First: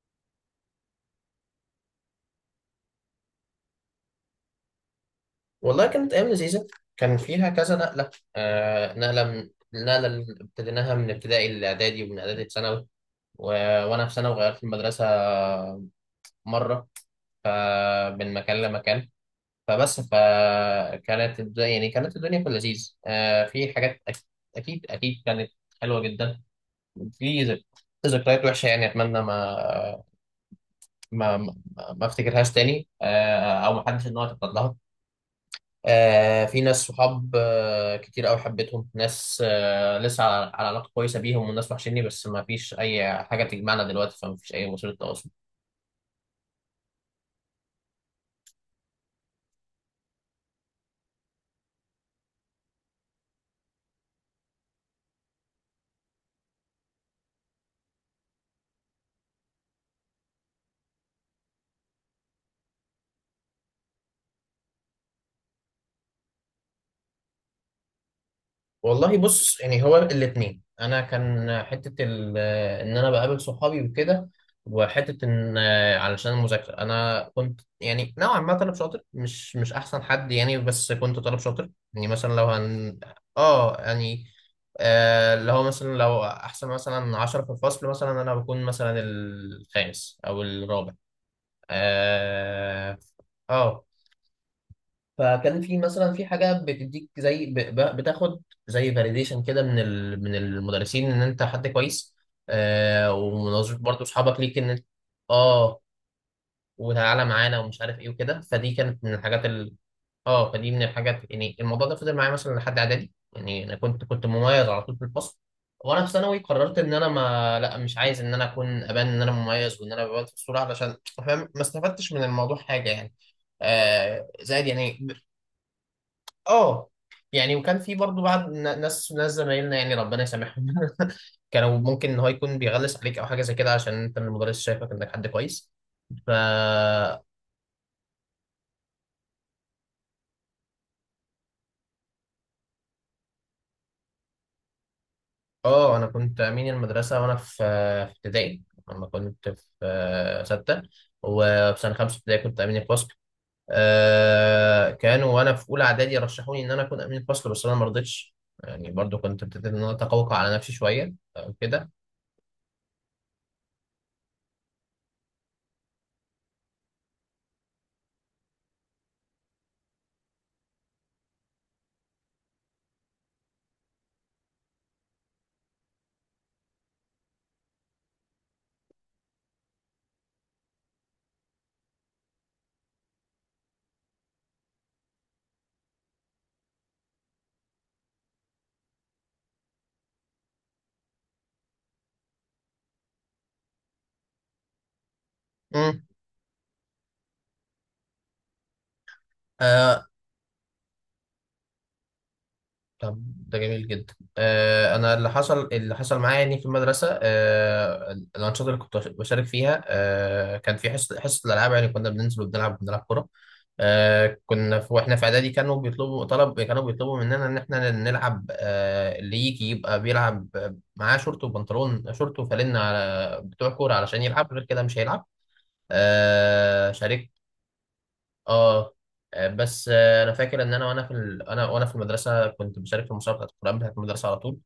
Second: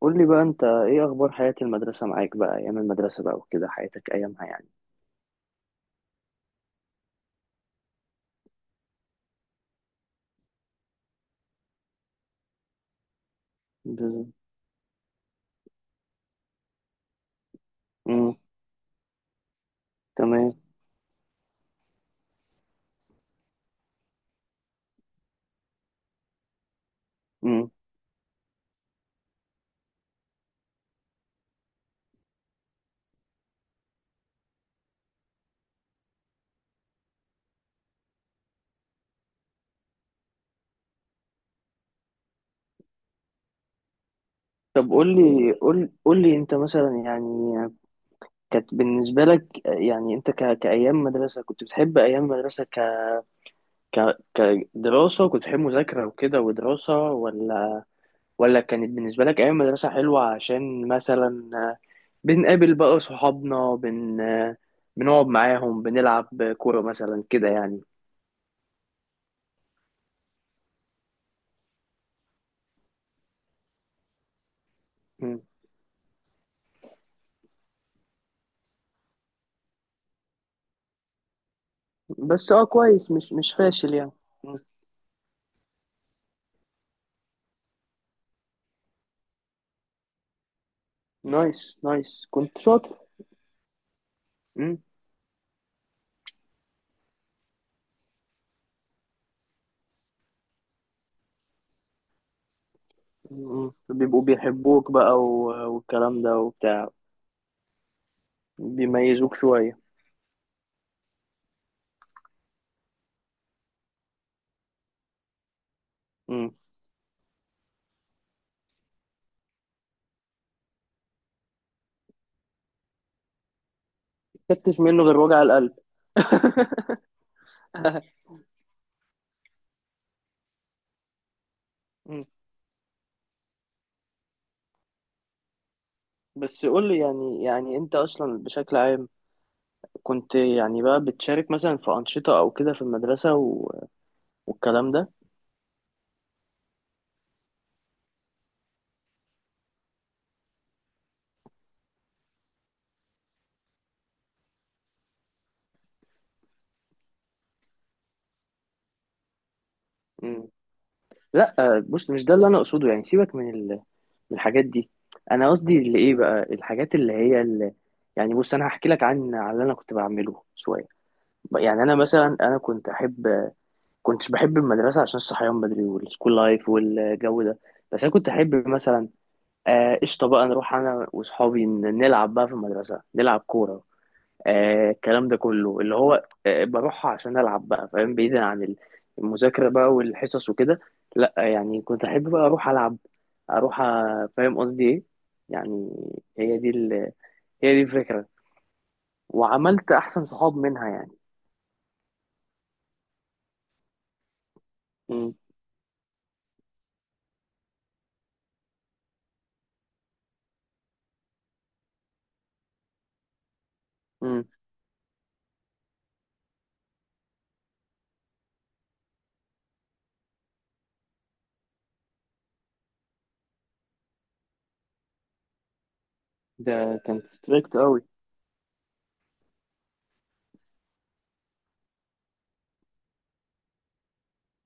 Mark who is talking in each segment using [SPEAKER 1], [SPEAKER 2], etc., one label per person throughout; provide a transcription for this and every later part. [SPEAKER 1] قول لي بقى انت ايه اخبار حياة المدرسة معاك بقى، ايام المدرسة بقى وكده حياتك ايامها يعني؟
[SPEAKER 2] والله كانت أيام لذيذة. كان فيها كذا نقلة، نقلة من النقلة اللي ابتديناها من ابتدائي لإعدادي، ومن إعدادي لثانوي. و... وأنا في ثانوي
[SPEAKER 1] بز-
[SPEAKER 2] غيرت المدرسة مرة، ف... من
[SPEAKER 1] امم
[SPEAKER 2] مكان لمكان. فبس
[SPEAKER 1] تمام.
[SPEAKER 2] فكانت الدنيا، يعني كانت الدنيا في اللذيذ، في أكيد أكيد كانت حلوة جدا. في
[SPEAKER 1] امم
[SPEAKER 2] ذكريات وحشة يعني، أتمنى ما ما, ما أفتكرهاش تاني. أو ما حدش إن هو يتعرض لها. في ناس صحاب، كتير قوي حبيتهم. ناس لسه على علاقة كويسة بيهم، وناس وحشني بس ما فيش أي حاجة تجمعنا دلوقتي، فما فيش أي
[SPEAKER 1] طب
[SPEAKER 2] وسيلة
[SPEAKER 1] قول
[SPEAKER 2] تواصل.
[SPEAKER 1] لي، قول لي انت مثلا يعني، كانت بالنسبة لك يعني انت كايام مدرسة كنت بتحب ايام مدرسة ك... كدراسة؟ كنت بتحب مذاكرة وكده ودراسة؟ ولا كانت بالنسبة لك ايام مدرسة حلوة عشان مثلا بنقابل بقى صحابنا، بنقعد معاهم بنلعب كورة مثلا كده يعني؟
[SPEAKER 2] والله بص، يعني هو الاثنين. انا كان ان انا بقابل صحابي وكده، وحته
[SPEAKER 1] مم.
[SPEAKER 2] ان علشان المذاكره. انا كنت يعني نوعا ما طالب شاطر، مش احسن حد يعني، بس كنت طالب شاطر. يعني مثلا لو
[SPEAKER 1] بس اه
[SPEAKER 2] هن
[SPEAKER 1] كويس، مش
[SPEAKER 2] اه
[SPEAKER 1] فاشل يعني.
[SPEAKER 2] يعني
[SPEAKER 1] مم.
[SPEAKER 2] اللي هو مثلا لو احسن مثلا عشرة في الفصل مثلا، انا بكون مثلا الخامس او الرابع.
[SPEAKER 1] نايس، نايس، كنت شاطر.
[SPEAKER 2] اه, آه.
[SPEAKER 1] مم.
[SPEAKER 2] فكان في مثلا في حاجه بتديك زي بتاخد زي فاليديشن كده من المدرسين ان انت حد كويس.
[SPEAKER 1] مم.
[SPEAKER 2] ومناظرة برضه
[SPEAKER 1] بيبقوا
[SPEAKER 2] اصحابك ليك ان انت
[SPEAKER 1] بيحبوك بقى،
[SPEAKER 2] اه
[SPEAKER 1] والكلام ده وبتاع.
[SPEAKER 2] وتعالى معانا ومش عارف ايه وكده، فدي كانت من
[SPEAKER 1] بيميزوك
[SPEAKER 2] الحاجات ال...
[SPEAKER 1] شوية.
[SPEAKER 2] اه فدي من الحاجات، يعني الموضوع ده فضل معايا مثلا لحد اعدادي. يعني انا كنت مميز على طول في الفصل. وانا في ثانوي
[SPEAKER 1] مم.
[SPEAKER 2] قررت ان انا ما لا مش عايز ان انا اكون ابان ان انا مميز وان انا ببان في الصوره، علشان فاهم ما استفدتش من الموضوع حاجه يعني، زائد
[SPEAKER 1] مكتش منه
[SPEAKER 2] يعني.
[SPEAKER 1] غير وجع القلب.
[SPEAKER 2] اه وكان في برضو بعض ناس زمايلنا، يعني ربنا يسامحهم كانوا ممكن ان
[SPEAKER 1] مم.
[SPEAKER 2] هو يكون بيغلس عليك او حاجه زي كده عشان انت من المدرس شايفك انك حد كويس. ف
[SPEAKER 1] بس قول لي، يعني انت اصلا بشكل عام كنت يعني بقى بتشارك مثلا في أنشطة او كده في المدرسة والكلام
[SPEAKER 2] اه انا كنت امين المدرسه وانا في في ابتدائي، لما كنت في سته، وفي سنه خمسه ابتدائي كنت امين الفصل. كانوا وانا في اولى اعدادي رشحوني ان انا اكون امين الفصل بس انا ما رضيتش. يعني برضو كنت ابتديت ان انا اتقوقع
[SPEAKER 1] ده.
[SPEAKER 2] على نفسي شويه،
[SPEAKER 1] لا آه،
[SPEAKER 2] كده.
[SPEAKER 1] بص، مش ده اللي انا اقصده يعني. سيبك من الحاجات دي. انا قصدي اللي ايه بقى الحاجات اللي هي اللي، يعني بص، انا هحكي لك عن اللي انا كنت بعمله شويه. يعني انا مثلا، انا كنت احب، كنتش بحب المدرسه عشان الصحيان بدري والسكول لايف والجو ده. بس انا كنت احب مثلا، آه، قشطه بقى نروح انا واصحابي، نلعب بقى في المدرسه، نلعب كوره. آه، الكلام ده كله اللي هو آه بروحها عشان ألعب بقى، فاهم، بعيدا عن المذاكرة بقى والحصص وكده. لأ يعني كنت أحب بقى أروح ألعب، أروح فاهم قصدي إيه يعني. هي دي هي دي الفكرة، وعملت
[SPEAKER 2] مم.
[SPEAKER 1] أحسن صحاب منها يعني.
[SPEAKER 2] طب ده جميل جدا. انا اللي
[SPEAKER 1] مم.
[SPEAKER 2] حصل اللي حصل معايا يعني في المدرسه، الانشطه اللي كنت بشارك فيها، كان في حصه الالعاب. يعني كنا بننزل وبنلعب، كوره.
[SPEAKER 1] مم.
[SPEAKER 2] كنا في واحنا في اعدادي كانوا بيطلبوا طلب، كانوا بيطلبوا مننا ان احنا نلعب، اللي يجي يبقى بيلعب معاه شورت وبنطلون، شورت وفانلة على بتوع كوره، علشان يلعب غير كده مش هيلعب.
[SPEAKER 1] ده كان
[SPEAKER 2] شاركت.
[SPEAKER 1] ستريكت قوي.
[SPEAKER 2] اه بس انا فاكر ان انا وانا في المدرسه كنت بشارك في المسابقه بتاعت القران بتاعت المدرسه على طول.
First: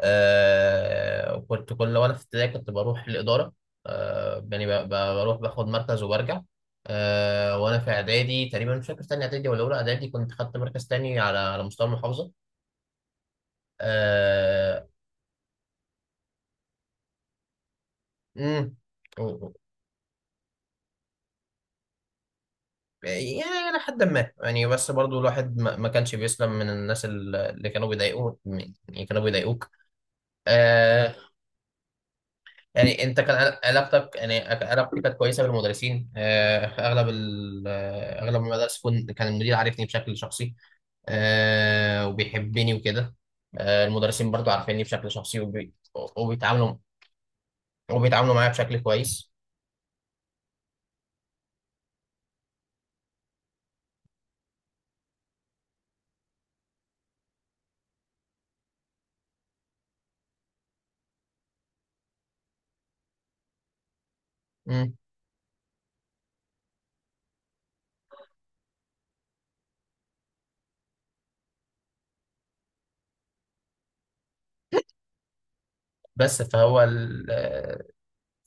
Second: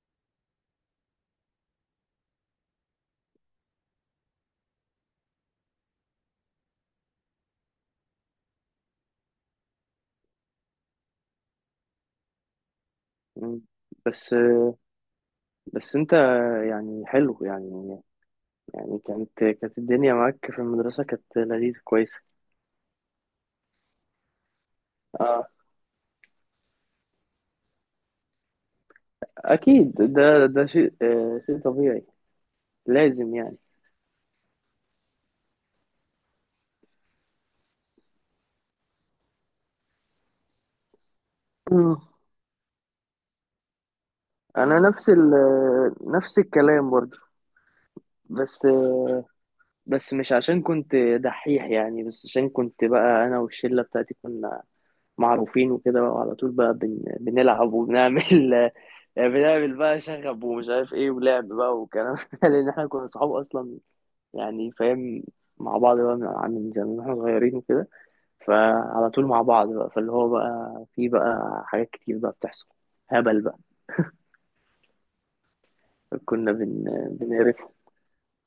[SPEAKER 2] وكنت كل وانا في ابتدائي كنت بروح الاداره، يعني بروح باخد مركز وبرجع. وانا في اعدادي تقريبا، مش فاكر تاني اعدادي ولا اولى اعدادي، كنت خدت مركز تاني على مستوى المحافظه.
[SPEAKER 1] مم. بس
[SPEAKER 2] آه
[SPEAKER 1] بس انت يعني، حلو يعني.
[SPEAKER 2] امم
[SPEAKER 1] يعني
[SPEAKER 2] و-
[SPEAKER 1] كانت
[SPEAKER 2] و-
[SPEAKER 1] كانت الدنيا معاك في المدرسة كانت لذيذة كويسة.
[SPEAKER 2] يعني الى حد ما يعني، بس برضو
[SPEAKER 1] اه،
[SPEAKER 2] الواحد ما كانش بيسلم من الناس اللي كانوا بيضايقوه، يعني كانوا بيضايقوك.
[SPEAKER 1] اكيد، ده شيء،
[SPEAKER 2] آه،
[SPEAKER 1] آه، شيء طبيعي.
[SPEAKER 2] يعني انت كان
[SPEAKER 1] لازم يعني.
[SPEAKER 2] علاقتك، يعني كان علاقتي كانت كويسه بالمدرسين. آه، اغلب ال- آه، اغلب المدارس كان المدير عارفني بشكل شخصي،
[SPEAKER 1] اه،
[SPEAKER 2] وبيحبني وكده. المدرسين برضو
[SPEAKER 1] انا
[SPEAKER 2] عارفيني
[SPEAKER 1] نفس
[SPEAKER 2] بشكل شخصي،
[SPEAKER 1] نفس
[SPEAKER 2] وبيتعاملوا
[SPEAKER 1] الكلام برضه.
[SPEAKER 2] وبيتعاملوا معايا
[SPEAKER 1] بس
[SPEAKER 2] بشكل كويس.
[SPEAKER 1] بس مش عشان كنت دحيح يعني، بس عشان كنت بقى انا والشله بتاعتي كنا معروفين وكده بقى، وعلى طول بقى بنلعب وبنعمل، بنعمل بقى شغب ومش عارف ايه ولعب بقى وكلام، ده لان احنا كنا صحاب اصلا، يعني
[SPEAKER 2] مم.
[SPEAKER 1] فاهم. مع بعض بقى من زمان واحنا صغيرين وكده، فعلى طول مع بعض بقى، فاللي هو بقى في بقى حاجات كتير بقى بتحصل، هبل بقى.
[SPEAKER 2] بس
[SPEAKER 1] كنا
[SPEAKER 2] فهو
[SPEAKER 1] بنقرفه.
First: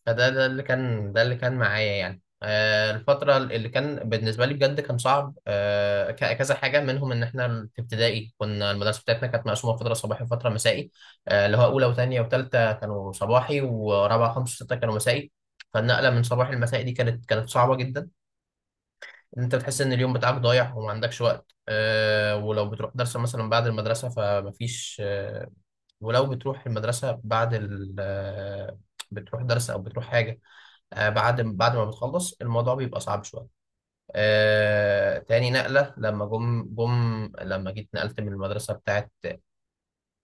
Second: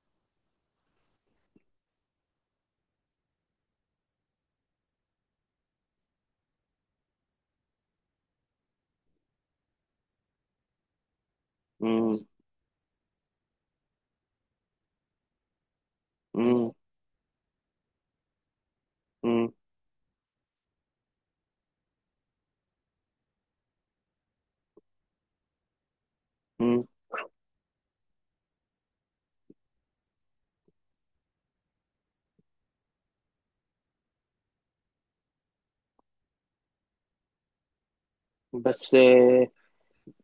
[SPEAKER 2] فده اللي كان، ده اللي كان معايا يعني. الفترة اللي كان بالنسبة لي بجد كان صعب، كذا حاجة منهم. إن إحنا في ابتدائي كنا المدرسة بتاعتنا كانت مقسومة فترة صباحي وفترة مسائي، اللي هو أولى وتانية
[SPEAKER 1] مم.
[SPEAKER 2] وتالتة كانوا صباحي، ورابعة خمسة وستة كانوا مسائي. فالنقلة من صباحي
[SPEAKER 1] مم.
[SPEAKER 2] لمسائي دي كانت صعبة جدا. إن
[SPEAKER 1] مم.
[SPEAKER 2] أنت بتحس إن اليوم بتاعك ضايع وما عندكش وقت، ولو بتروح درس مثلا بعد المدرسة فمفيش، آه، ولو بتروح
[SPEAKER 1] مم.
[SPEAKER 2] المدرسة بعد ال آه، بتروح درس أو بتروح حاجة، بعد ما بتخلص الموضوع بيبقى صعب شويه. تاني نقله، لما جم جم لما جيت نقلت من المدرسه
[SPEAKER 1] بس
[SPEAKER 2] بتاعت.
[SPEAKER 1] آه،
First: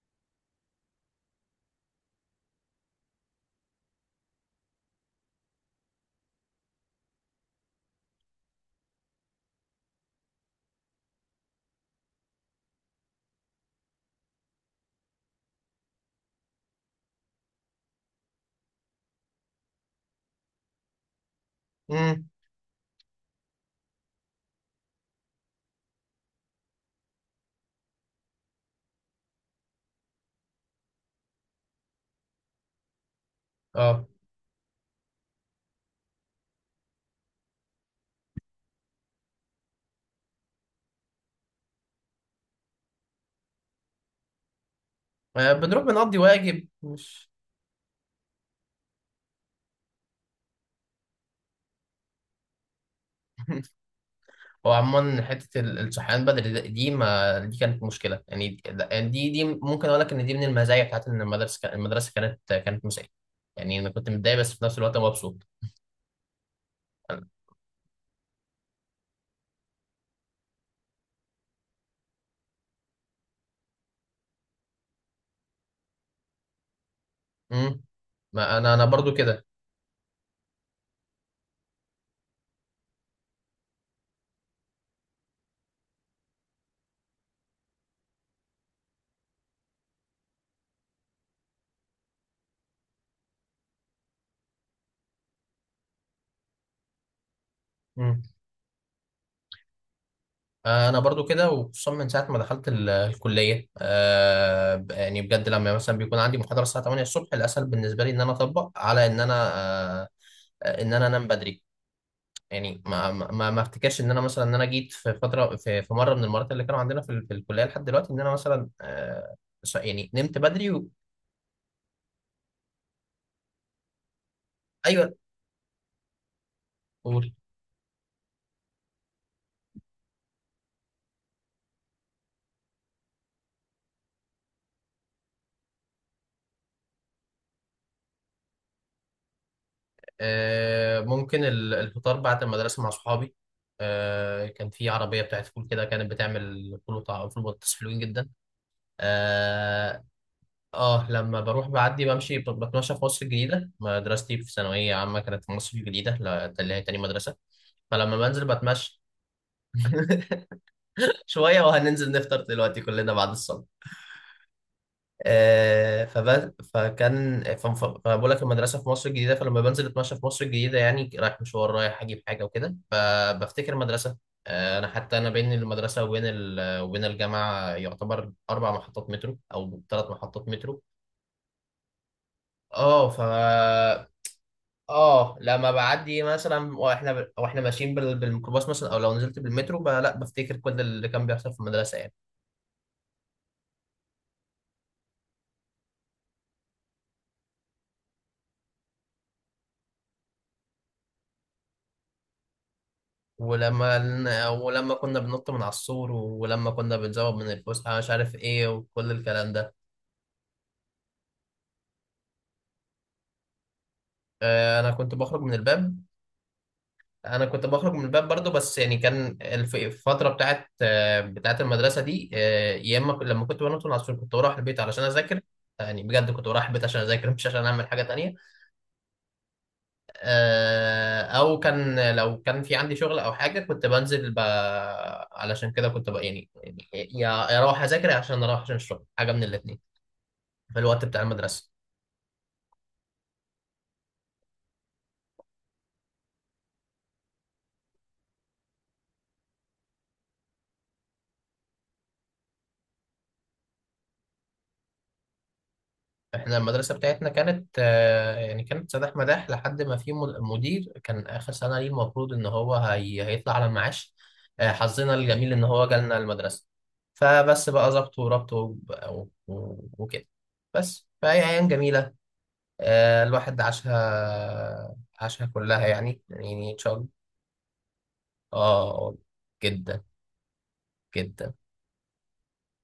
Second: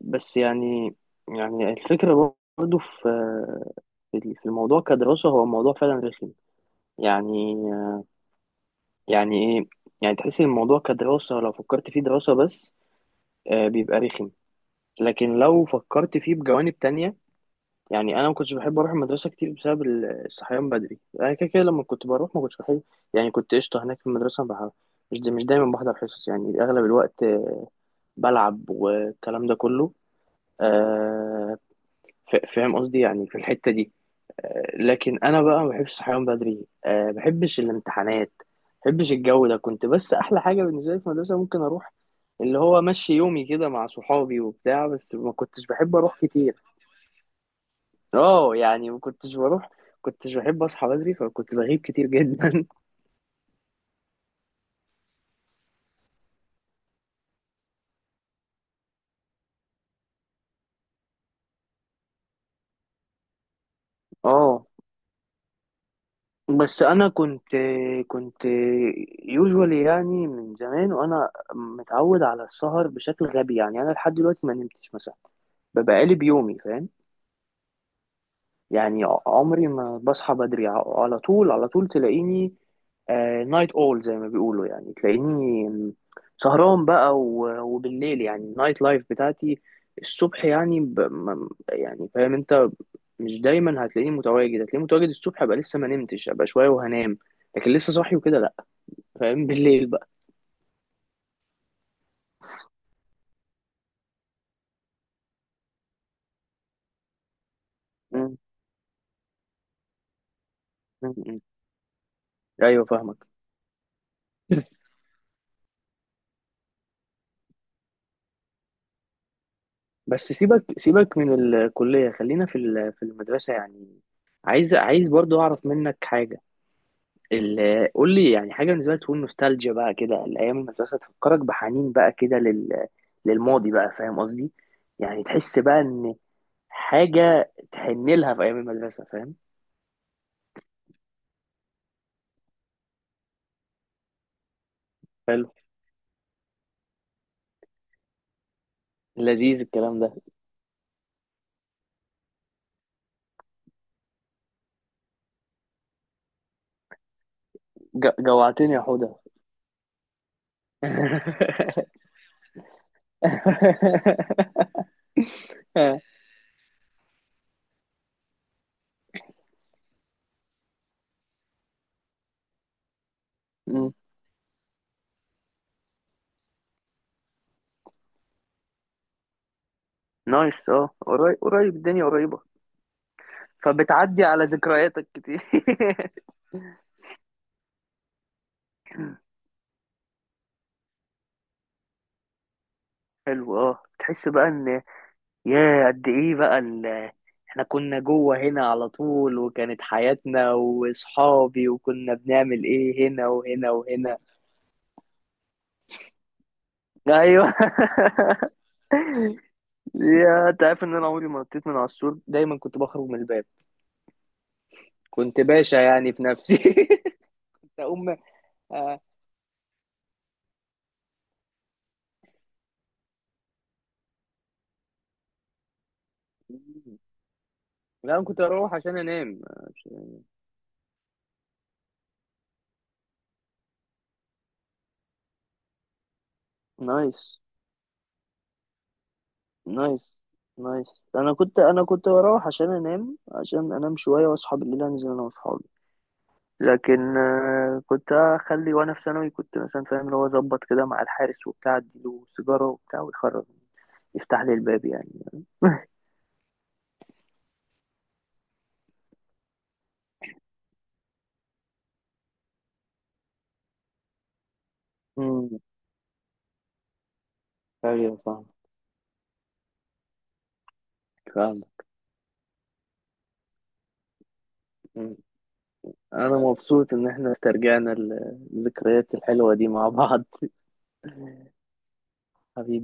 [SPEAKER 1] بس يعني، يعني الفكرة برضه في في الموضوع كدراسة، هو موضوع فعلا رخم يعني. يعني ايه، يعني تحس إن الموضوع كدراسة لو فكرت فيه دراسة بس، آه، بيبقى رخم. لكن لو فكرت فيه بجوانب تانية، يعني انا ما كنتش بحب اروح المدرسة كتير بسبب الصحيان بدري. انا كده كده لما كنت
[SPEAKER 2] امم
[SPEAKER 1] بروح ما كنتش بحب. يعني كنت قشطة هناك في المدرسة، مش دايما بحضر حصص يعني، اغلب الوقت، آه، بلعب والكلام ده كله، آه، فاهم قصدي يعني، في الحتة دي.
[SPEAKER 2] اه
[SPEAKER 1] آه، لكن أنا بقى ما بحبش الصحيان بدري، آه، ما بحبش الامتحانات، ما بحبش الجو ده. كنت بس، أحلى حاجة بالنسبة لي في المدرسة ممكن أروح، اللي هو مشي يومي كده مع صحابي وبتاع، بس ما كنتش
[SPEAKER 2] بنروح
[SPEAKER 1] بحب
[SPEAKER 2] بنقضي
[SPEAKER 1] أروح كتير.
[SPEAKER 2] واجب مش
[SPEAKER 1] اه يعني ما كنتش بروح، كنتش بحب أصحى بدري، فكنت بغيب كتير جدا.
[SPEAKER 2] هو عموما الصحيان بدري دي، ما دي كانت مشكله يعني، دي يعني دي ممكن اقول لك ان دي من المزايا بتاعت ان المدرسه المدرسه كانت مسائيه. يعني انا كنت متضايق بس في
[SPEAKER 1] اه،
[SPEAKER 2] نفس الوقت مبسوط.
[SPEAKER 1] بس أنا كنت، كنت يوجوالي يعني، من زمان وأنا متعود على السهر بشكل غبي. يعني أنا لحد دلوقتي ما نمتش مثلا، ببقى قالب يومي، فاهم.
[SPEAKER 2] امم ما انا
[SPEAKER 1] يعني
[SPEAKER 2] برضو
[SPEAKER 1] عمري ما بصحى بدري، على طول، على طول تلاقيني نايت اول زي ما بيقولوا، يعني تلاقيني سهران بقى، وبالليل، يعني النايت لايف بتاعتي الصبح يعني، يعني فاهم انت، مش دايما هتلاقيني متواجد، هتلاقيني متواجد الصبح ابقى لسه ما نمتش، ابقى شويه وهنام، لكن لسه صاحي
[SPEAKER 2] كده.
[SPEAKER 1] وكده لا. فاهم، بالليل بقى.
[SPEAKER 2] انا برضو كده، وخصوصا من ساعه ما دخلت الكليه. يعني بجد لما مثلا بيكون عندي محاضره الساعه 8 الصبح، الاسهل بالنسبه لي ان انا
[SPEAKER 1] م-
[SPEAKER 2] اطبق على ان انا آه، ان انا
[SPEAKER 1] م-
[SPEAKER 2] انام
[SPEAKER 1] م.
[SPEAKER 2] بدري. يعني
[SPEAKER 1] ايوه
[SPEAKER 2] ما
[SPEAKER 1] فاهمك.
[SPEAKER 2] ما ما ما افتكرش ان انا مثلا ان انا جيت في فتره في في مره من المرات اللي كانوا عندنا في الكليه لحد دلوقتي ان انا مثلا، يعني
[SPEAKER 1] بس
[SPEAKER 2] نمت
[SPEAKER 1] سيبك،
[SPEAKER 2] بدري
[SPEAKER 1] سيبك من الكلية، خلينا في في المدرسة يعني. عايز، عايز
[SPEAKER 2] ايوه
[SPEAKER 1] برضو أعرف منك حاجة.
[SPEAKER 2] قول.
[SPEAKER 1] قول لي يعني حاجة بالنسبة لك تكون نوستالجيا بقى كده، الأيام المدرسة تفكرك بحنين بقى كده للماضي بقى، فاهم قصدي؟ يعني تحس بقى إن حاجة تحن لها في أيام المدرسة، فاهم.
[SPEAKER 2] ممكن الفطار بعد المدرسه مع صحابي. كان في عربيه بتاعت
[SPEAKER 1] حلو.
[SPEAKER 2] فول كده، كانت بتعمل فول فول بطاطس حلوين جدا.
[SPEAKER 1] لذيذ الكلام
[SPEAKER 2] آه،
[SPEAKER 1] ده.
[SPEAKER 2] اه لما بروح بعدي بمشي بتمشى في مصر الجديدة. مدرستي في ثانوية عامة كانت في مصر الجديدة، ده اللي هي تاني مدرسة. فلما بنزل
[SPEAKER 1] جوعتني يا
[SPEAKER 2] بتمشى
[SPEAKER 1] حوده.
[SPEAKER 2] شوية وهننزل نفطر دلوقتي كلنا بعد الصلاة. آه فب... فكان ف- ف- فبقول لك المدرسة في مصر الجديدة، فلما بنزل اتمشى في مصر الجديدة يعني رايح مشوار، رايح أجيب حاجة وكده، فبفتكر
[SPEAKER 1] مم.
[SPEAKER 2] مدرسة. أنا حتى أنا بين المدرسة وبين الجامعة يعتبر أربع محطات مترو أو ثلاث محطات
[SPEAKER 1] نايس،
[SPEAKER 2] مترو.
[SPEAKER 1] اه، قريب، قريب، الدنيا قريبة.
[SPEAKER 2] اه ف
[SPEAKER 1] فبتعدي على ذكرياتك
[SPEAKER 2] اه
[SPEAKER 1] كتير.
[SPEAKER 2] لما بعدي مثلا واحنا ماشيين بالميكروباص مثلا، او لو نزلت بالمترو بقى، لا بفتكر كل اللي كان بيحصل في المدرسه يعني.
[SPEAKER 1] حلو، اه، تحس بقى ان، يا قد ايه بقى احنا كنا جوه هنا على طول، وكانت حياتنا واصحابي، وكنا بنعمل ايه هنا وهنا
[SPEAKER 2] ولما
[SPEAKER 1] وهنا.
[SPEAKER 2] ولما كنا بننط من على السور، ولما كنا بنزوغ من
[SPEAKER 1] ايوه.
[SPEAKER 2] الفسحه، مش عارف ايه وكل الكلام ده.
[SPEAKER 1] يا، انت عارف ان انا عمري ما نطيت من على السور، دايما كنت بخرج من الباب.
[SPEAKER 2] انا كنت بخرج
[SPEAKER 1] كنت
[SPEAKER 2] من
[SPEAKER 1] باشا
[SPEAKER 2] الباب.
[SPEAKER 1] يعني في نفسي.
[SPEAKER 2] انا كنت
[SPEAKER 1] كنت
[SPEAKER 2] بخرج من
[SPEAKER 1] اقوم،
[SPEAKER 2] الباب برضو، بس يعني
[SPEAKER 1] آه.
[SPEAKER 2] كان الفتره بتاعت، بتاعت المدرسه دي، يا اما لما كنت بنط من على السور كنت بروح البيت علشان اذاكر. يعني بجد كنت بروح البيت عشان اذاكر مش عشان اعمل حاجه
[SPEAKER 1] لا، انا
[SPEAKER 2] تانية.
[SPEAKER 1] كنت اروح عشان انام.
[SPEAKER 2] او كان لو كان في عندي شغل او حاجه كنت بنزل علشان كده كنت يعني يعني يا
[SPEAKER 1] نايس،
[SPEAKER 2] يا اروح اذاكر، يا عشان اروح عشان الشغل، حاجه من الاثنين،
[SPEAKER 1] نايس،
[SPEAKER 2] في
[SPEAKER 1] نايس.
[SPEAKER 2] الوقت بتاع
[SPEAKER 1] انا كنت
[SPEAKER 2] المدرسه.
[SPEAKER 1] انا كنت بروح عشان انام، عشان انام شويه واصحى بالليل انزل انا واصحابي. لكن آه، كنت اخلي وانا في ثانوي، كنت مثلا فاهم، اللي هو اظبط كده مع الحارس وبتاع، اديله سيجاره وبتاع ويخرج، يفتح لي الباب يعني.
[SPEAKER 2] احنا المدرسه بتاعتنا كانت، يعني كانت سداح مداح، لحد ما في مدير كان اخر سنه ليه، المفروض ان هو هيطلع على المعاش. حظنا الجميل
[SPEAKER 1] امم
[SPEAKER 2] ان هو جالنا المدرسه. بقى
[SPEAKER 1] ايوه،
[SPEAKER 2] ظبط
[SPEAKER 1] فاهم،
[SPEAKER 2] وربط وكده. بس فهي
[SPEAKER 1] فاهم.
[SPEAKER 2] ايام جميله. الواحد عاشها
[SPEAKER 1] مم.
[SPEAKER 2] عاشها كلها يعني،
[SPEAKER 1] انا
[SPEAKER 2] يعني ان شاء
[SPEAKER 1] مبسوط
[SPEAKER 2] الله.
[SPEAKER 1] ان احنا استرجعنا الذكريات
[SPEAKER 2] اه،
[SPEAKER 1] الحلوة دي مع
[SPEAKER 2] جدا
[SPEAKER 1] بعض.
[SPEAKER 2] جدا.
[SPEAKER 1] حبيبي.